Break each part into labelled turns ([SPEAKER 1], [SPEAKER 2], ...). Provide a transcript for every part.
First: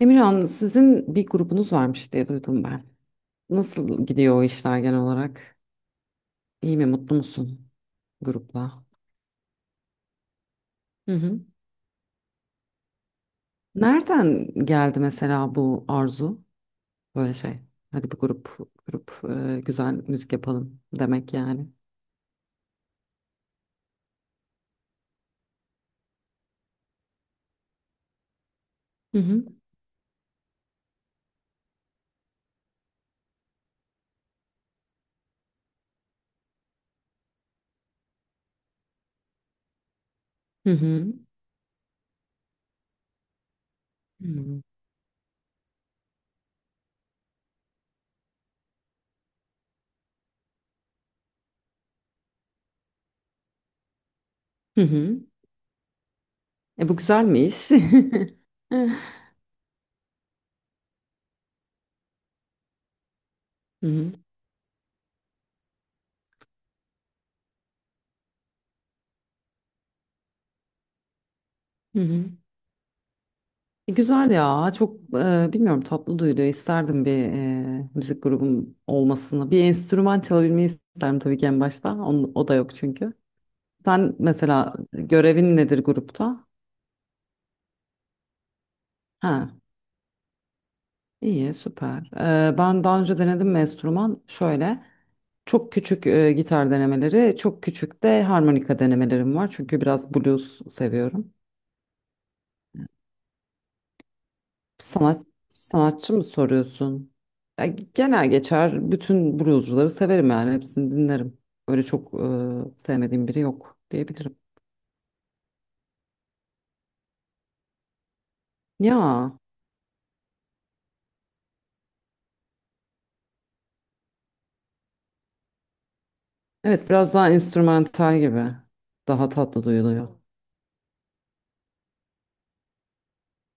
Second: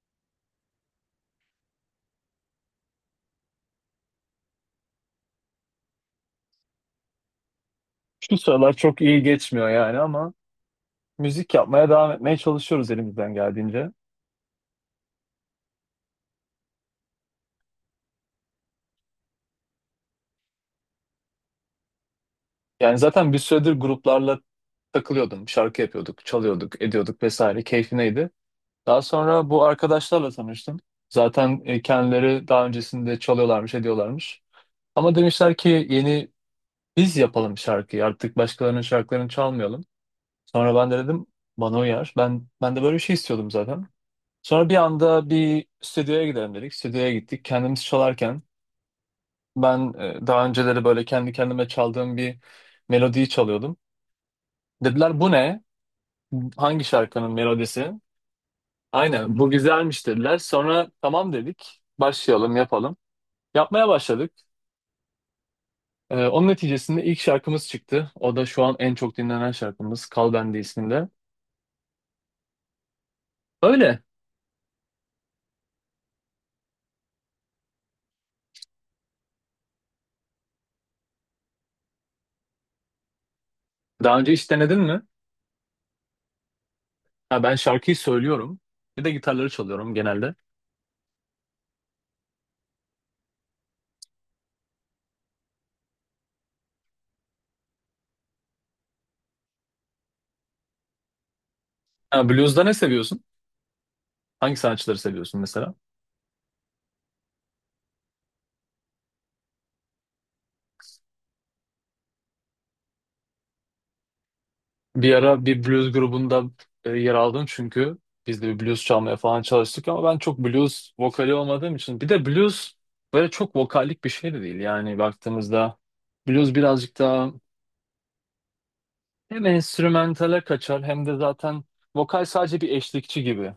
[SPEAKER 1] Emirhan, sizin bir grubunuz varmış diye duydum ben. Nasıl gidiyor o işler genel olarak? İyi mi, mutlu musun
[SPEAKER 2] Şu sıralar
[SPEAKER 1] grupla?
[SPEAKER 2] çok iyi geçmiyor yani ama
[SPEAKER 1] Hı hı.
[SPEAKER 2] müzik yapmaya devam etmeye çalışıyoruz elimizden geldiğince.
[SPEAKER 1] Nereden geldi mesela bu arzu? Böyle şey. Hadi bir grup, grup güzel müzik yapalım demek yani.
[SPEAKER 2] Yani zaten bir süredir gruplarla takılıyordum. Şarkı yapıyorduk, çalıyorduk, ediyorduk vesaire. Keyfineydi. Daha
[SPEAKER 1] Hı hı.
[SPEAKER 2] sonra bu arkadaşlarla tanıştım. Zaten kendileri daha öncesinde çalıyorlarmış, ediyorlarmış. Ama demişler ki yeni biz yapalım şarkıyı. Artık başkalarının şarkılarını çalmayalım.
[SPEAKER 1] Hı
[SPEAKER 2] Sonra ben de
[SPEAKER 1] hı.
[SPEAKER 2] dedim bana uyar. Ben de böyle bir şey istiyordum zaten.
[SPEAKER 1] Hı hı.
[SPEAKER 2] Sonra bir anda bir stüdyoya gidelim dedik. Stüdyoya gittik. Kendimiz çalarken ben daha önceleri böyle kendi kendime çaldığım bir melodiyi çalıyordum.
[SPEAKER 1] Hı hı.
[SPEAKER 2] Dediler bu ne? Hangi
[SPEAKER 1] E bu güzel
[SPEAKER 2] şarkının
[SPEAKER 1] mi iş?
[SPEAKER 2] melodisi?
[SPEAKER 1] Hı
[SPEAKER 2] Aynen bu güzelmiş dediler. Sonra tamam dedik. Başlayalım yapalım. Yapmaya
[SPEAKER 1] hı.
[SPEAKER 2] başladık. Onun neticesinde ilk şarkımız çıktı. O da şu an en çok dinlenen şarkımız Kal Bende isminde.
[SPEAKER 1] Hı hı.
[SPEAKER 2] Öyle.
[SPEAKER 1] Güzel ya, çok bilmiyorum, tatlı duyuluyor, isterdim bir müzik grubum olmasını, bir enstrüman çalabilmeyi isterdim tabii ki en başta. O da yok, çünkü sen
[SPEAKER 2] Daha önce hiç
[SPEAKER 1] mesela
[SPEAKER 2] denedin mi?
[SPEAKER 1] görevin nedir grupta?
[SPEAKER 2] Ha, ben şarkıyı söylüyorum. Bir de gitarları
[SPEAKER 1] Ha,
[SPEAKER 2] çalıyorum genelde.
[SPEAKER 1] iyi, süper. Ben daha önce denedim mi enstrüman? Şöyle çok küçük gitar denemeleri, çok küçük de harmonika denemelerim var çünkü biraz blues seviyorum.
[SPEAKER 2] Ha, blues'da ne seviyorsun? Hangi sanatçıları seviyorsun mesela?
[SPEAKER 1] Sanatçı mı soruyorsun? Ya, genel geçer bütün bluescuları severim yani, hepsini dinlerim. Öyle çok sevmediğim biri yok diyebilirim.
[SPEAKER 2] Bir ara bir blues grubunda yer aldım çünkü biz de bir blues çalmaya
[SPEAKER 1] Ya
[SPEAKER 2] falan çalıştık ama ben çok blues vokali olmadığım için bir de blues böyle çok vokallik bir şey de değil yani baktığımızda blues
[SPEAKER 1] evet,
[SPEAKER 2] birazcık
[SPEAKER 1] biraz daha
[SPEAKER 2] daha
[SPEAKER 1] enstrümantal gibi. Daha
[SPEAKER 2] hem
[SPEAKER 1] tatlı duyuluyor.
[SPEAKER 2] enstrümantale kaçar hem de zaten vokal sadece bir eşlikçi gibi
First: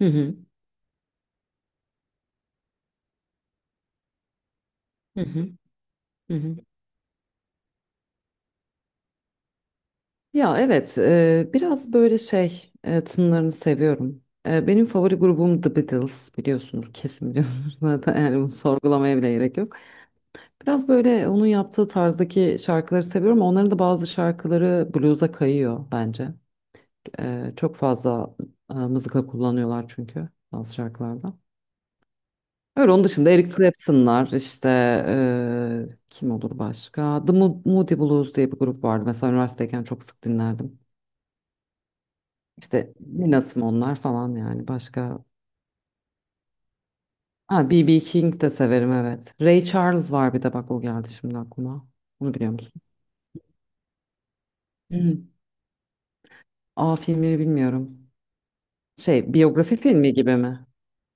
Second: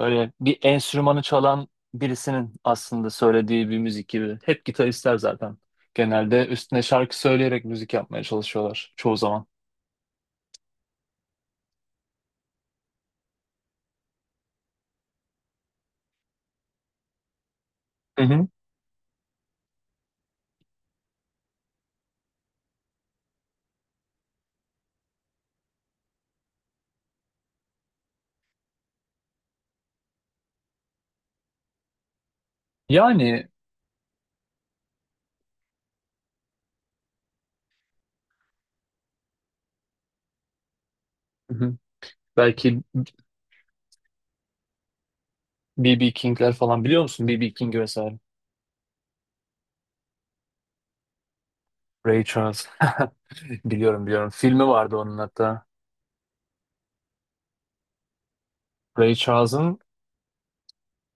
[SPEAKER 1] Hı hı,
[SPEAKER 2] bir enstrümanı çalan birisinin aslında söylediği bir müzik gibi hep gitaristler
[SPEAKER 1] hı hı,
[SPEAKER 2] zaten
[SPEAKER 1] hı
[SPEAKER 2] genelde
[SPEAKER 1] hı.
[SPEAKER 2] üstüne şarkı söyleyerek müzik yapmaya çalışıyorlar çoğu zaman.
[SPEAKER 1] Ya evet, biraz böyle şey, tınlarını seviyorum. Benim favori grubum The Beatles, biliyorsunuz, kesin biliyorsunuz, zaten
[SPEAKER 2] Hı
[SPEAKER 1] yani
[SPEAKER 2] hı.
[SPEAKER 1] bunu sorgulamaya bile gerek yok. Biraz böyle onun yaptığı tarzdaki şarkıları seviyorum. Onların da bazı şarkıları blues'a kayıyor bence. Çok fazla mızıka kullanıyorlar çünkü bazı şarkılarda. Öyle, onun dışında
[SPEAKER 2] Yani
[SPEAKER 1] Eric Clapton'lar işte, kim olur başka? Moody Blues diye bir grup vardı, mesela üniversiteyken çok sık dinlerdim.
[SPEAKER 2] hı hı. Belki
[SPEAKER 1] İşte Nina Simone'lar falan yani, başka.
[SPEAKER 2] B.B. King'ler falan biliyor musun? B.B.
[SPEAKER 1] Ha,
[SPEAKER 2] King
[SPEAKER 1] B.B.
[SPEAKER 2] vesaire.
[SPEAKER 1] King de severim, evet. Ray Charles var, bir de bak, o geldi şimdi aklıma.
[SPEAKER 2] Ray
[SPEAKER 1] Bunu biliyor
[SPEAKER 2] Charles.
[SPEAKER 1] musun?
[SPEAKER 2] Biliyorum biliyorum. Filmi vardı onun
[SPEAKER 1] Hı.
[SPEAKER 2] hatta.
[SPEAKER 1] Aa, filmini bilmiyorum.
[SPEAKER 2] Ray
[SPEAKER 1] Şey, biyografi
[SPEAKER 2] Charles'ın,
[SPEAKER 1] filmi gibi mi?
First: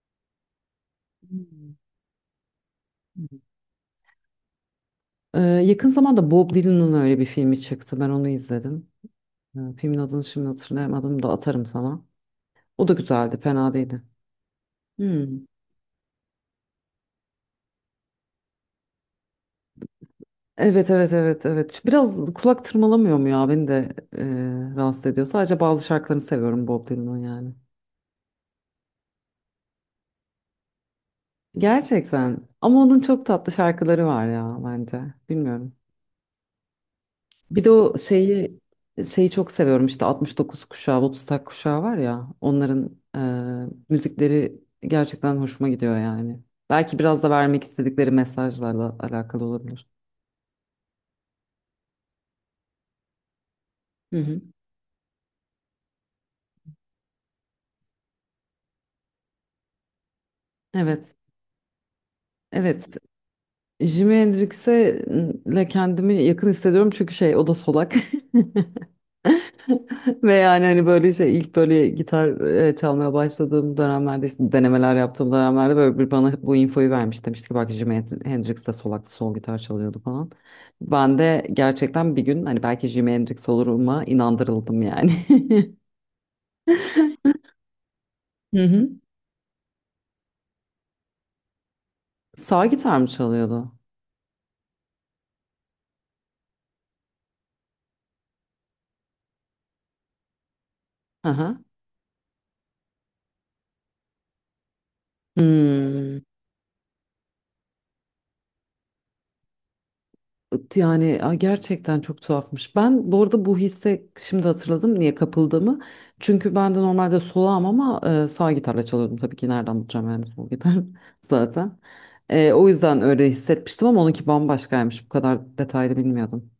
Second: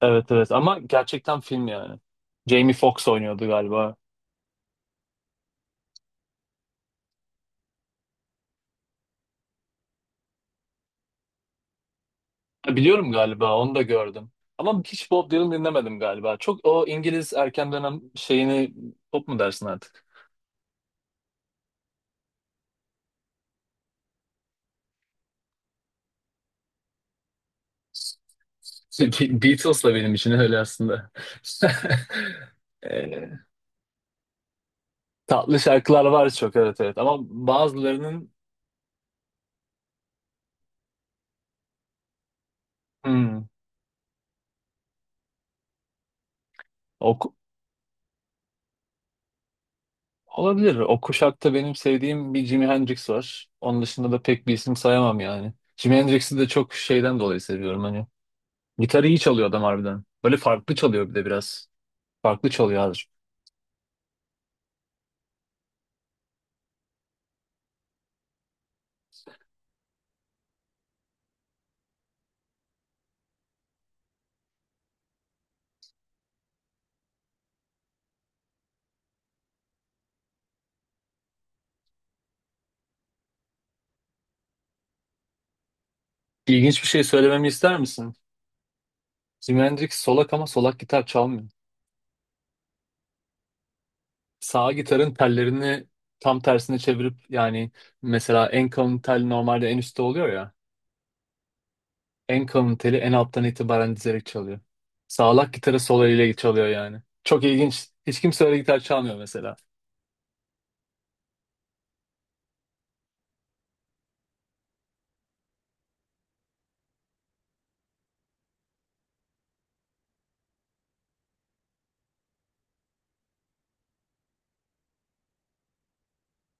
[SPEAKER 2] evet evet, ama gerçekten film
[SPEAKER 1] Hmm.
[SPEAKER 2] yani. Jamie Foxx oynuyordu galiba.
[SPEAKER 1] Yakın zamanda Bob Dylan'ın öyle bir filmi çıktı, ben onu izledim. Filmin adını şimdi hatırlayamadım da atarım sana.
[SPEAKER 2] Ha,
[SPEAKER 1] O da
[SPEAKER 2] biliyorum,
[SPEAKER 1] güzeldi,
[SPEAKER 2] galiba
[SPEAKER 1] fena
[SPEAKER 2] onu da
[SPEAKER 1] değildi.
[SPEAKER 2] gördüm. Ama hiç
[SPEAKER 1] Hmm.
[SPEAKER 2] Bob Dylan dinlemedim galiba. Çok o İngiliz erken dönem şeyini pop mu dersin artık?
[SPEAKER 1] Evet, evet, evet, evet. Şu biraz kulak tırmalamıyor mu ya? Beni de rahatsız ediyor. Sadece bazı şarkılarını seviyorum Bob Dylan'ın yani.
[SPEAKER 2] Beatles da benim için öyle aslında.
[SPEAKER 1] Gerçekten. Ama onun çok
[SPEAKER 2] Ee,
[SPEAKER 1] tatlı şarkıları var ya bence.
[SPEAKER 2] Tatlı
[SPEAKER 1] Bilmiyorum.
[SPEAKER 2] şarkılar var çok, evet evet, ama
[SPEAKER 1] Bir de o
[SPEAKER 2] bazılarının
[SPEAKER 1] şeyi çok seviyorum işte, 69 kuşağı, Woodstock kuşağı var ya, onların
[SPEAKER 2] hmm,
[SPEAKER 1] müzikleri gerçekten hoşuma gidiyor yani. Belki biraz da
[SPEAKER 2] o,
[SPEAKER 1] vermek istedikleri mesajlarla alakalı olabilir.
[SPEAKER 2] olabilir. O kuşakta benim sevdiğim bir Jimi Hendrix var. Onun dışında
[SPEAKER 1] Hı
[SPEAKER 2] da
[SPEAKER 1] hı.
[SPEAKER 2] pek bir isim sayamam yani. Jimi Hendrix'i de çok şeyden dolayı seviyorum hani. Gitarı iyi çalıyor adam harbiden. Böyle farklı çalıyor bir
[SPEAKER 1] Evet.
[SPEAKER 2] de biraz. Farklı çalıyor
[SPEAKER 1] Evet.
[SPEAKER 2] abi.
[SPEAKER 1] Jimi Hendrix'e le kendimi yakın hissediyorum çünkü şey, o da solak. Ve yani hani böyle şey, ilk böyle gitar çalmaya başladığım dönemlerde, işte denemeler yaptığım dönemlerde, böyle bir bana bu infoyu vermiş. Demişti ki bak, Jimi Hendrix de sol gitar çalıyordu falan. Ben de gerçekten bir gün hani belki Jimi Hendrix oluruma inandırıldım yani.
[SPEAKER 2] İlginç bir şey söylememi ister misin?
[SPEAKER 1] Hı hı.
[SPEAKER 2] Jimi Hendrix solak ama solak gitar çalmıyor.
[SPEAKER 1] Sağ gitar mı çalıyordu?
[SPEAKER 2] Sağ gitarın tellerini tam tersine çevirip yani mesela en kalın tel normalde en üstte oluyor ya.
[SPEAKER 1] Aha.
[SPEAKER 2] En kalın teli en alttan itibaren dizerek çalıyor. Sağlak gitarı sol
[SPEAKER 1] Hmm.
[SPEAKER 2] eliyle çalıyor yani. Çok ilginç. Hiç kimse öyle gitar çalmıyor mesela.
[SPEAKER 1] Yani gerçekten çok tuhafmış. Ben bu arada bu hisse şimdi hatırladım niye kapıldığımı. Çünkü ben de normalde solağım ama sağ gitarla çalıyordum. Tabii ki nereden bulacağım yani sol gitar zaten. O yüzden öyle hissetmiştim ama onunki bambaşkaymış. Bu kadar detaylı bilmiyordum.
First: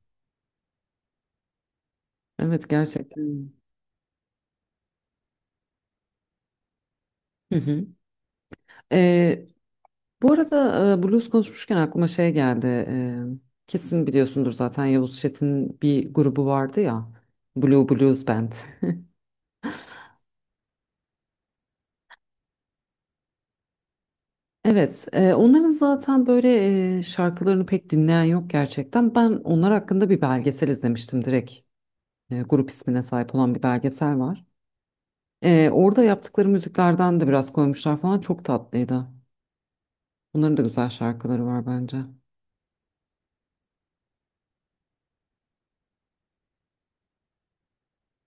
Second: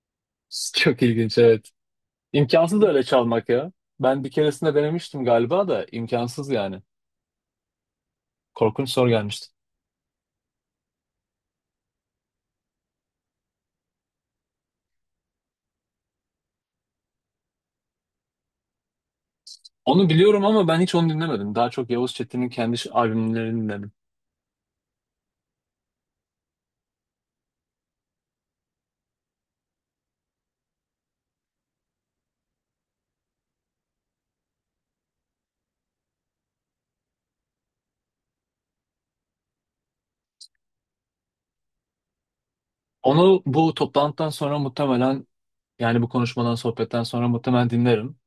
[SPEAKER 2] Çok ilginç evet.
[SPEAKER 1] Evet,
[SPEAKER 2] İmkansız da öyle
[SPEAKER 1] gerçekten.
[SPEAKER 2] çalmak
[SPEAKER 1] Hmm.
[SPEAKER 2] ya. Ben bir keresinde denemiştim galiba da imkansız yani.
[SPEAKER 1] Hı hı.
[SPEAKER 2] Korkunç soru gelmişti.
[SPEAKER 1] E, Bu arada, blues konuşmuşken aklıma şey geldi. Kesin biliyorsundur zaten, Yavuz Çetin'in bir grubu vardı ya, Blue Blues Band.
[SPEAKER 2] Onu biliyorum ama ben hiç onu dinlemedim. Daha çok Yavuz Çetin'in kendi albümlerini dinledim.
[SPEAKER 1] Evet, onların zaten böyle şarkılarını pek dinleyen yok gerçekten. Ben onlar hakkında bir belgesel izlemiştim direkt. Grup ismine sahip olan bir belgesel var. Orada yaptıkları müziklerden de biraz koymuşlar falan. Çok tatlıydı. Onların da güzel şarkıları var bence.
[SPEAKER 2] Onu bu toplantıdan sonra muhtemelen yani bu konuşmadan sohbetten sonra muhtemelen dinlerim.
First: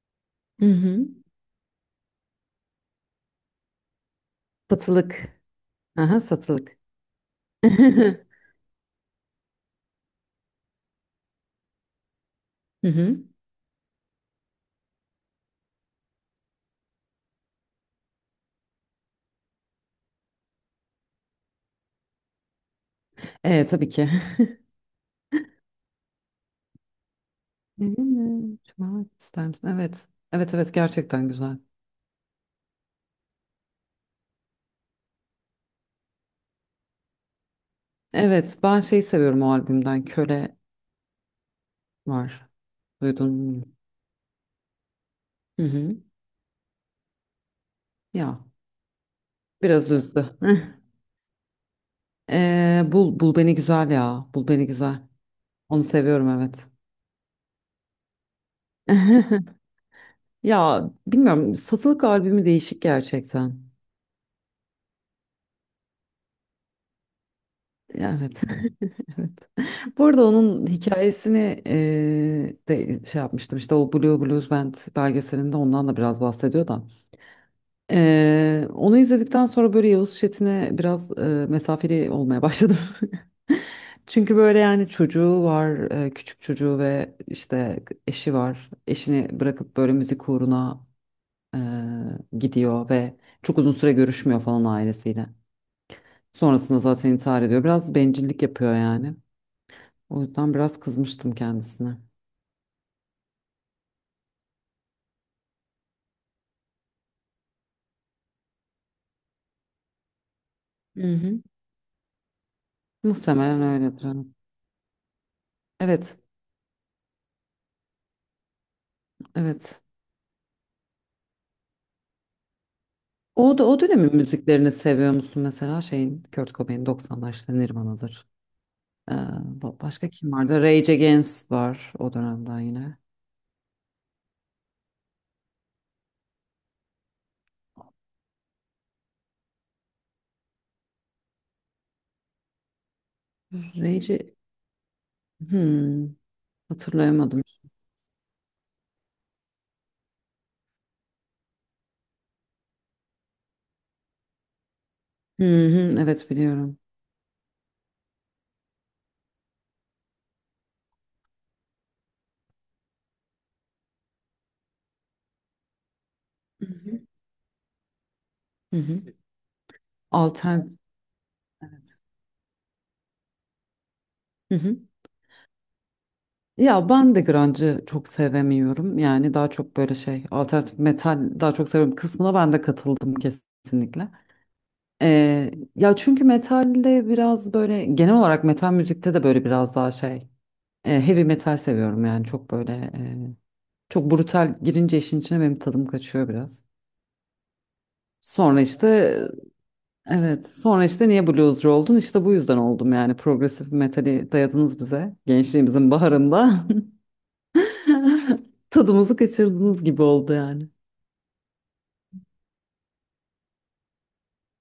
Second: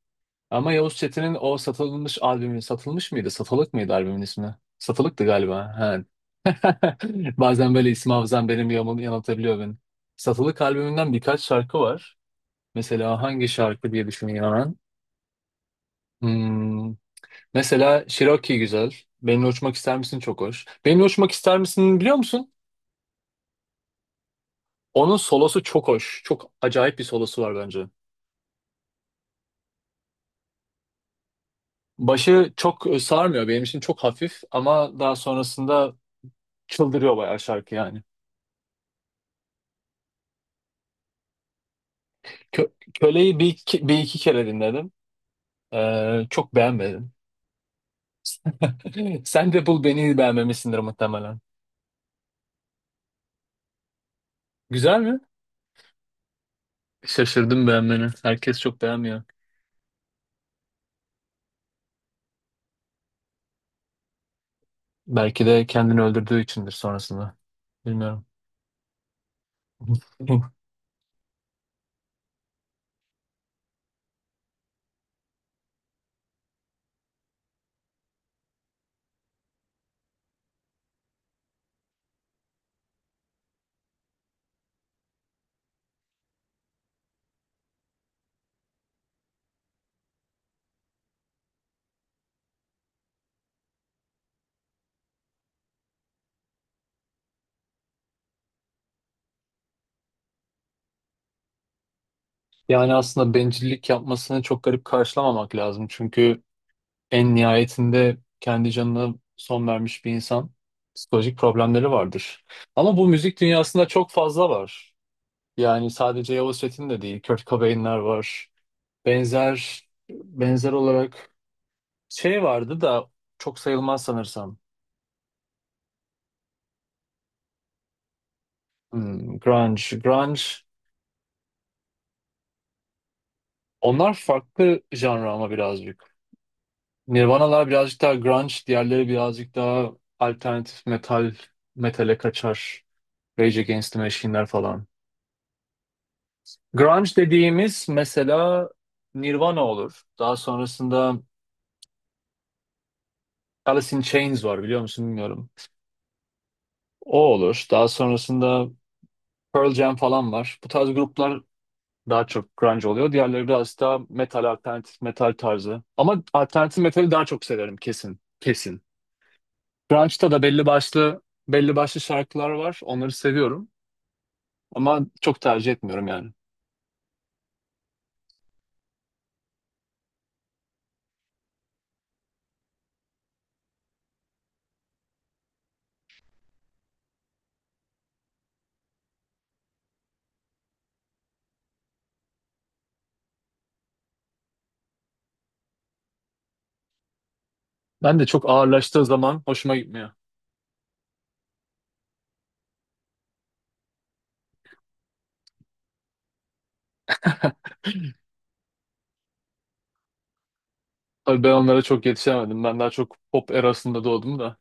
[SPEAKER 1] Hı
[SPEAKER 2] Ama Yavuz
[SPEAKER 1] hı.
[SPEAKER 2] Çetin'in o satılmış albümü satılmış mıydı? Satılık mıydı albümün ismi? Satılıktı
[SPEAKER 1] Satılık.
[SPEAKER 2] galiba. Ha.
[SPEAKER 1] Aha, satılık.
[SPEAKER 2] Bazen böyle isim hafızam benim yanıltabiliyor beni. Satılık albümünden birkaç şarkı var.
[SPEAKER 1] Hı
[SPEAKER 2] Mesela
[SPEAKER 1] hı.
[SPEAKER 2] hangi şarkı diye düşüneyim hemen. Hmm, Mesela Cherokee güzel. Benimle Uçmak ister misin? Çok hoş. Benimle Uçmak ister misin biliyor musun?
[SPEAKER 1] Tabii ki.
[SPEAKER 2] Onun solosu çok hoş. Çok acayip bir solosu var bence.
[SPEAKER 1] Evimi çalmak ister misin? Evet. Evet, evet, gerçekten güzel.
[SPEAKER 2] Başı çok sarmıyor. Benim için çok hafif ama daha sonrasında çıldırıyor bayağı şarkı yani.
[SPEAKER 1] Evet, ben şeyi seviyorum o albümden, Köle var. Duydun
[SPEAKER 2] Köle'yi bir
[SPEAKER 1] mu?
[SPEAKER 2] iki, bir iki kere dinledim.
[SPEAKER 1] Hı hı.
[SPEAKER 2] Çok beğenmedim.
[SPEAKER 1] Ya,
[SPEAKER 2] Sen de bul
[SPEAKER 1] biraz
[SPEAKER 2] beni
[SPEAKER 1] üzdü.
[SPEAKER 2] beğenmemişsindir
[SPEAKER 1] Eh.
[SPEAKER 2] muhtemelen.
[SPEAKER 1] Bul beni güzel ya. Bul Beni
[SPEAKER 2] Güzel
[SPEAKER 1] güzel.
[SPEAKER 2] mi?
[SPEAKER 1] Onu seviyorum, evet.
[SPEAKER 2] Şaşırdım beğenmeni. Herkes çok beğenmiyor.
[SPEAKER 1] Ya, bilmiyorum, satılık albümü değişik gerçekten.
[SPEAKER 2] Belki de kendini öldürdüğü içindir sonrasında. Bilmiyorum.
[SPEAKER 1] Evet. Bu arada onun hikayesini de şey yapmıştım işte, o Blue Blues Band belgeselinde ondan da biraz bahsediyor da. Onu izledikten sonra böyle Yavuz Şetin'e biraz mesafeli olmaya başladım. Çünkü böyle yani, çocuğu var, küçük çocuğu ve işte eşi var. Eşini bırakıp böyle müzik uğruna gidiyor ve çok uzun süre görüşmüyor falan ailesiyle. Sonrasında zaten intihar ediyor. Biraz bencillik yapıyor yani. O yüzden biraz kızmıştım kendisine.
[SPEAKER 2] Yani aslında bencillik yapmasını çok garip karşılamamak lazım. Çünkü en nihayetinde kendi canına son vermiş bir insan
[SPEAKER 1] Hı
[SPEAKER 2] psikolojik
[SPEAKER 1] hı.
[SPEAKER 2] problemleri vardır. Ama bu müzik
[SPEAKER 1] Muhtemelen
[SPEAKER 2] dünyasında
[SPEAKER 1] öyledir,
[SPEAKER 2] çok
[SPEAKER 1] hani.
[SPEAKER 2] fazla var. Yani
[SPEAKER 1] Evet,
[SPEAKER 2] sadece Yavuz Çetin de değil. Kurt Cobain'ler var.
[SPEAKER 1] evet.
[SPEAKER 2] Benzer benzer olarak şey vardı da
[SPEAKER 1] O
[SPEAKER 2] çok
[SPEAKER 1] da, o
[SPEAKER 2] sayılmaz
[SPEAKER 1] dönemin
[SPEAKER 2] sanırsam.
[SPEAKER 1] müziklerini seviyor musun mesela? Şeyin, Kurt Cobain, 90'lar işte, Nirvana'dır. Ee,
[SPEAKER 2] Grunge.
[SPEAKER 1] başka kim vardı?
[SPEAKER 2] Grunge.
[SPEAKER 1] Rage Against var o dönemden yine.
[SPEAKER 2] Onlar farklı janra ama birazcık. Nirvana'lar birazcık daha grunge, diğerleri birazcık daha alternatif metal, metale kaçar. Rage Against the
[SPEAKER 1] Rage
[SPEAKER 2] Machine'ler falan.
[SPEAKER 1] hmm,
[SPEAKER 2] Grunge
[SPEAKER 1] hatırlayamadım.
[SPEAKER 2] dediğimiz mesela Nirvana olur. Daha sonrasında Alice in Chains var biliyor musun
[SPEAKER 1] Hı
[SPEAKER 2] bilmiyorum.
[SPEAKER 1] hı, evet biliyorum.
[SPEAKER 2] O olur. Daha sonrasında Pearl Jam falan var. Bu tarz gruplar daha çok grunge oluyor. Diğerleri biraz daha metal, alternatif metal tarzı. Ama
[SPEAKER 1] Hı
[SPEAKER 2] alternatif
[SPEAKER 1] hı.
[SPEAKER 2] metali daha çok severim, kesin.
[SPEAKER 1] Hı
[SPEAKER 2] Kesin.
[SPEAKER 1] hı.
[SPEAKER 2] Grunge'da da belli
[SPEAKER 1] Alter
[SPEAKER 2] başlı belli
[SPEAKER 1] evet.
[SPEAKER 2] başlı şarkılar var. Onları seviyorum.
[SPEAKER 1] Hı hı.
[SPEAKER 2] Ama çok tercih etmiyorum yani.
[SPEAKER 1] Ya ben de grunge'ı çok sevemiyorum. Yani daha çok böyle şey, alternatif metal daha çok seviyorum kısmına ben de katıldım kesinlikle. Ya çünkü metalde biraz böyle, genel olarak metal müzikte de böyle, biraz daha şey, heavy metal seviyorum yani, çok böyle çok brutal girince işin içine benim tadım kaçıyor biraz.
[SPEAKER 2] Ben de çok
[SPEAKER 1] Sonra
[SPEAKER 2] ağırlaştığı
[SPEAKER 1] işte
[SPEAKER 2] zaman hoşuma gitmiyor.
[SPEAKER 1] evet, sonra işte niye bluescu oldun, İşte bu yüzden oldum yani, progresif metali dayadınız bize gençliğimizin baharında tadımızı kaçırdığınız gibi oldu yani.
[SPEAKER 2] Tabii ben onlara çok yetişemedim. Ben daha çok pop erasında doğdum da.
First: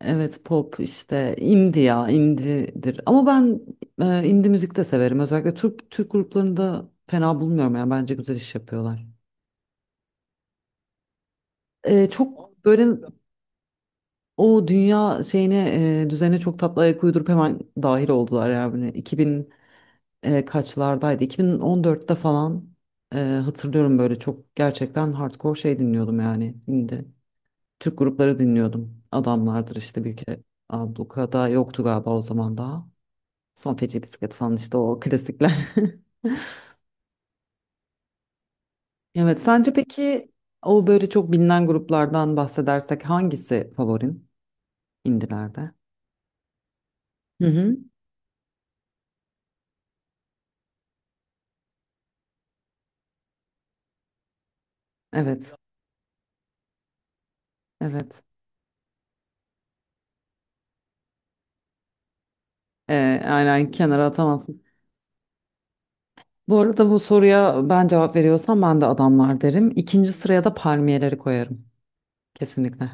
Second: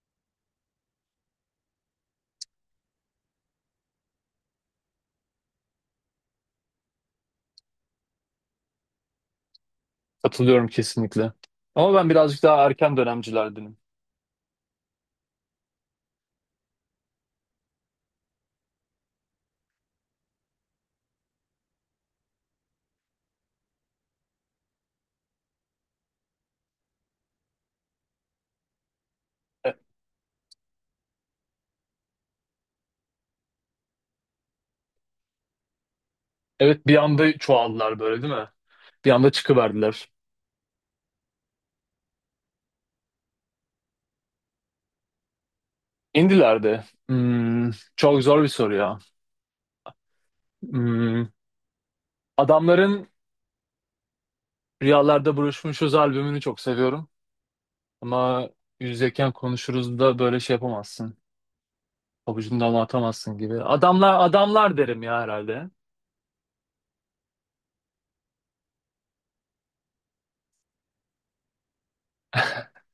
[SPEAKER 1] Evet, pop işte indie ya, indie'dir ama ben indie müzik de severim, özellikle Türk gruplarını da fena bulmuyorum yani, bence güzel iş yapıyorlar.
[SPEAKER 2] Katılıyorum kesinlikle. Ama ben birazcık daha
[SPEAKER 1] Çok böyle
[SPEAKER 2] erken dönemcilerdenim.
[SPEAKER 1] o dünya şeyine, düzene çok tatlı ayak uydurup hemen dahil oldular yani, 2000 kaçlardaydı, 2014'te falan hatırlıyorum, böyle çok gerçekten hardcore şey dinliyordum yani, indie Türk grupları dinliyordum,
[SPEAKER 2] E-
[SPEAKER 1] adamlardır işte bir kere, ablukada yoktu galiba o zaman daha. Son Feci Bisiklet falan işte, o klasikler.
[SPEAKER 2] Evet bir anda çoğaldılar böyle değil mi? Bir anda
[SPEAKER 1] Evet, sence
[SPEAKER 2] çıkıverdiler.
[SPEAKER 1] peki o böyle çok bilinen gruplardan bahsedersek hangisi favorin indilerde?
[SPEAKER 2] İndiler de.
[SPEAKER 1] Hı hı.
[SPEAKER 2] Çok zor bir soru ya. Hmm, Adamların Rüyalarda
[SPEAKER 1] Evet,
[SPEAKER 2] Buluşmuşuz albümünü çok seviyorum.
[SPEAKER 1] evet.
[SPEAKER 2] Ama Yüzdeyken Konuşuruz da böyle şey yapamazsın. Pabucundan atamazsın gibi.
[SPEAKER 1] Aynen, kenara
[SPEAKER 2] Adamlar
[SPEAKER 1] atamazsın.
[SPEAKER 2] adamlar derim ya herhalde.
[SPEAKER 1] Bu arada bu soruya ben cevap veriyorsam, ben de Adamlar derim. İkinci sıraya da Palmiyeleri koyarım. Kesinlikle.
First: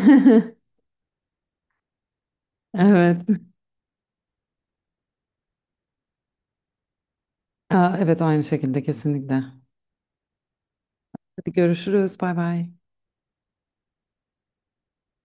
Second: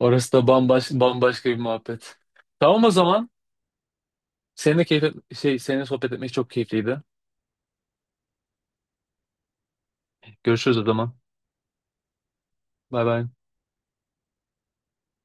[SPEAKER 2] Orası da bambaşka bir muhabbet. Tamam o
[SPEAKER 1] Evet.
[SPEAKER 2] zaman. Seninle sohbet etmek çok keyifliydi.
[SPEAKER 1] Aa, evet, aynı şekilde kesinlikle.
[SPEAKER 2] Görüşürüz o zaman.
[SPEAKER 1] Hadi görüşürüz. Bay bay.
[SPEAKER 2] Bay bay.